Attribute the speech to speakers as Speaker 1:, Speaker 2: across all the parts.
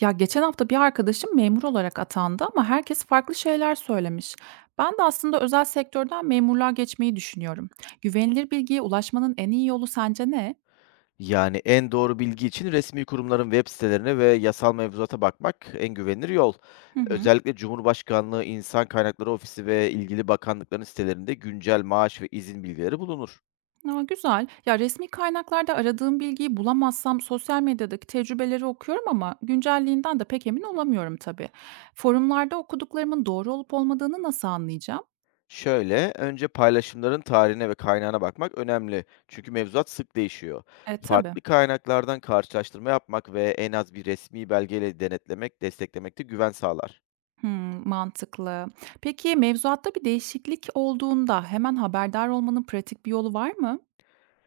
Speaker 1: Ya geçen hafta bir arkadaşım memur olarak atandı ama herkes farklı şeyler söylemiş. Ben de aslında özel sektörden memurluğa geçmeyi düşünüyorum. Güvenilir bilgiye ulaşmanın en iyi yolu sence ne?
Speaker 2: Yani en doğru bilgi için resmi kurumların web sitelerine ve yasal mevzuata bakmak en güvenilir yol.
Speaker 1: Hı hı.
Speaker 2: Özellikle Cumhurbaşkanlığı İnsan Kaynakları Ofisi ve ilgili bakanlıkların sitelerinde güncel maaş ve izin bilgileri bulunur.
Speaker 1: Aa, güzel. Ya resmi kaynaklarda aradığım bilgiyi bulamazsam sosyal medyadaki tecrübeleri okuyorum ama güncelliğinden de pek emin olamıyorum tabii. Forumlarda okuduklarımın doğru olup olmadığını nasıl anlayacağım?
Speaker 2: Şöyle, önce paylaşımların tarihine ve kaynağına bakmak önemli. Çünkü mevzuat sık değişiyor.
Speaker 1: E tabii.
Speaker 2: Farklı kaynaklardan karşılaştırma yapmak ve en az bir resmi belgeyle denetlemek, desteklemek de güven sağlar.
Speaker 1: Hımm, mantıklı. Peki, mevzuatta bir değişiklik olduğunda hemen haberdar olmanın pratik bir yolu var mı?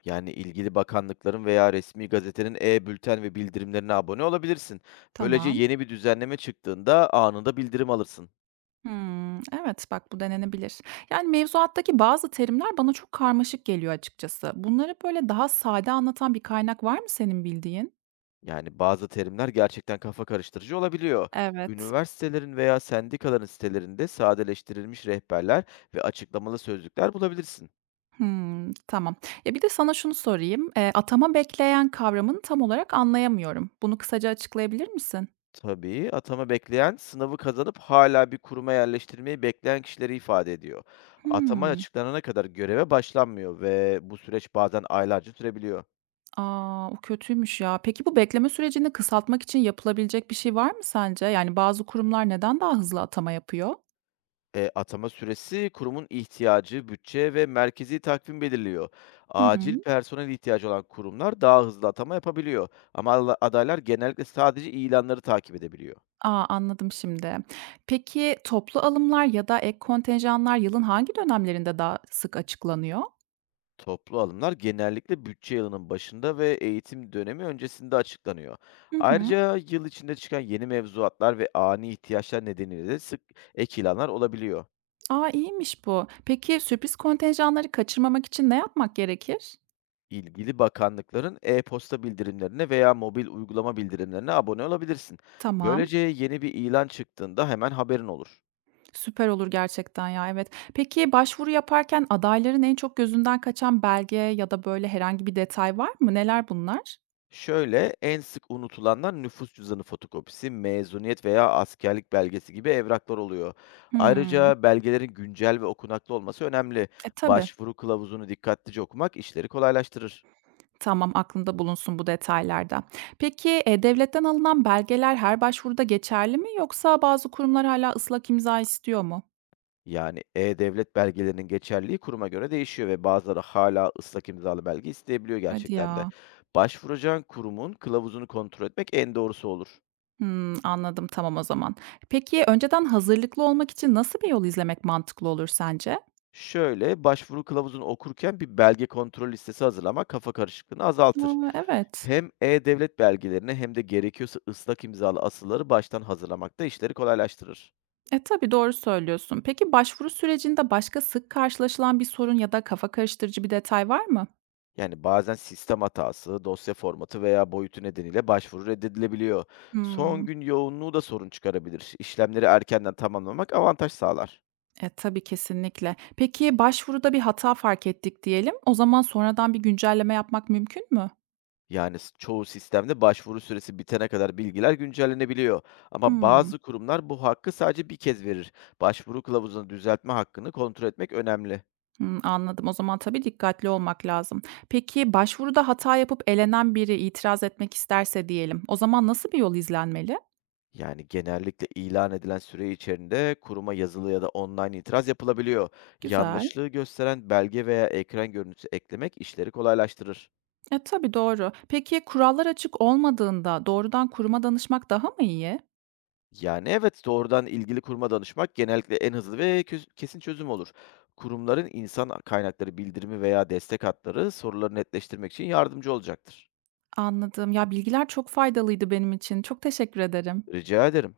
Speaker 2: Yani, ilgili bakanlıkların veya resmi gazetenin e-bülten ve bildirimlerine abone olabilirsin. Böylece
Speaker 1: Tamam.
Speaker 2: yeni bir düzenleme çıktığında anında bildirim alırsın.
Speaker 1: Hımm, evet, bak bu denenebilir. Yani, mevzuattaki bazı terimler bana çok karmaşık geliyor açıkçası. Bunları, böyle, daha sade anlatan bir kaynak var mı senin bildiğin?
Speaker 2: Yani, bazı terimler gerçekten kafa karıştırıcı olabiliyor.
Speaker 1: Evet.
Speaker 2: Üniversitelerin veya sendikaların sitelerinde sadeleştirilmiş rehberler ve açıklamalı sözlükler bulabilirsin.
Speaker 1: Hımm, tamam. Ya, bir de sana şunu sorayım. Atama bekleyen kavramını tam olarak anlayamıyorum. Bunu kısaca açıklayabilir misin?
Speaker 2: Tabii, atama bekleyen, sınavı kazanıp hala bir kuruma yerleştirmeyi bekleyen kişileri ifade ediyor. Atama
Speaker 1: Hımm.
Speaker 2: açıklanana kadar göreve başlanmıyor ve bu süreç bazen aylarca sürebiliyor.
Speaker 1: A! O kötüymüş ya. Peki bu bekleme sürecini kısaltmak için yapılabilecek bir şey var mı sence? Yani bazı kurumlar neden daha hızlı atama yapıyor?
Speaker 2: Atama süresi kurumun ihtiyacı, bütçe ve merkezi takvim belirliyor.
Speaker 1: Hı hı.
Speaker 2: Acil personel ihtiyacı olan kurumlar daha hızlı atama yapabiliyor. Ama adaylar genellikle sadece ilanları takip edebiliyor.
Speaker 1: A, anladım şimdi. Peki toplu alımlar ya da ek kontenjanlar yılın hangi dönemlerinde daha sık açıklanıyor?
Speaker 2: Toplu alımlar genellikle bütçe yılının başında ve eğitim dönemi öncesinde açıklanıyor.
Speaker 1: Hı hı.
Speaker 2: Ayrıca yıl içinde çıkan yeni mevzuatlar ve ani ihtiyaçlar nedeniyle de sık ek ilanlar olabiliyor.
Speaker 1: A, iyiymiş bu. Peki sürpriz kontenjanları kaçırmamak için ne yapmak gerekir?
Speaker 2: İlgili bakanlıkların e-posta bildirimlerine veya mobil uygulama bildirimlerine abone olabilirsin.
Speaker 1: Tamam.
Speaker 2: Böylece yeni bir ilan çıktığında hemen haberin olur.
Speaker 1: Süper olur gerçekten ya, evet. Peki başvuru yaparken adayların en çok gözünden kaçan belge ya da böyle herhangi bir detay var mı? Neler bunlar?
Speaker 2: Şöyle en sık unutulanlar nüfus cüzdanı fotokopisi, mezuniyet veya askerlik belgesi gibi evraklar oluyor.
Speaker 1: Hımm.
Speaker 2: Ayrıca belgelerin güncel ve okunaklı olması önemli.
Speaker 1: E, tabii.
Speaker 2: Başvuru kılavuzunu dikkatlice okumak işleri kolaylaştırır.
Speaker 1: Tamam, aklımda bulunsun bu detaylarda. Peki, devletten alınan belgeler her başvuruda geçerli mi yoksa bazı kurumlar hâlâ ıslak imza istiyor mu?
Speaker 2: Yani e-devlet belgelerinin geçerliliği kuruma göre değişiyor ve bazıları hala ıslak imzalı belge isteyebiliyor
Speaker 1: Hadi
Speaker 2: gerçekten de.
Speaker 1: ya.
Speaker 2: Başvuracağın kurumun kılavuzunu kontrol etmek en doğrusu olur.
Speaker 1: Hımm, anladım, tamam o zaman. Peki, önceden hazırlıklı olmak için nasıl bir yol izlemek mantıklı olur sence?
Speaker 2: Şöyle, başvuru kılavuzunu okurken bir belge kontrol listesi hazırlamak kafa karışıklığını azaltır.
Speaker 1: A, evet.
Speaker 2: Hem e-devlet belgelerini hem de gerekiyorsa ıslak imzalı asılları baştan hazırlamak da işleri kolaylaştırır.
Speaker 1: E, tabii, doğru söylüyorsun. Peki, başvuru sürecinde başka sık karşılaşılan bir sorun ya da kafa karıştırıcı bir detay var mı?
Speaker 2: Yani bazen sistem hatası, dosya formatı veya boyutu nedeniyle başvuru reddedilebiliyor. Son
Speaker 1: Hımm.
Speaker 2: gün yoğunluğu da sorun çıkarabilir. İşlemleri erkenden tamamlamak avantaj sağlar.
Speaker 1: E, tabii, kesinlikle. Peki, başvuruda bir hata fark ettik diyelim. O zaman sonradan bir güncelleme yapmak mümkün mü?
Speaker 2: Yani çoğu sistemde başvuru süresi bitene kadar bilgiler güncellenebiliyor. Ama
Speaker 1: Hımm.
Speaker 2: bazı kurumlar bu hakkı sadece bir kez verir. Başvuru kılavuzunu düzeltme hakkını kontrol etmek önemli.
Speaker 1: Hımm, anladım. O zaman tabii dikkatli olmak lazım. Peki, başvuruda hata yapıp elenen biri itiraz etmek isterse diyelim, o zaman nasıl bir yol izlenmeli?
Speaker 2: Yani genellikle ilan edilen süre içerisinde kuruma yazılı ya da online itiraz yapılabiliyor.
Speaker 1: Güzel.
Speaker 2: Yanlışlığı gösteren belge veya ekran görüntüsü eklemek işleri kolaylaştırır.
Speaker 1: E, tabii, doğru. Peki, kurallar açık olmadığında doğrudan kuruma danışmak daha mı iyi?
Speaker 2: Yani, evet, doğrudan ilgili kuruma danışmak genellikle en hızlı ve kesin çözüm olur. Kurumların insan kaynakları bildirimi veya destek hatları soruları netleştirmek için yardımcı olacaktır.
Speaker 1: Anladım. Ya, bilgiler çok faydalıydı benim için. Çok teşekkür ederim.
Speaker 2: Rica ederim.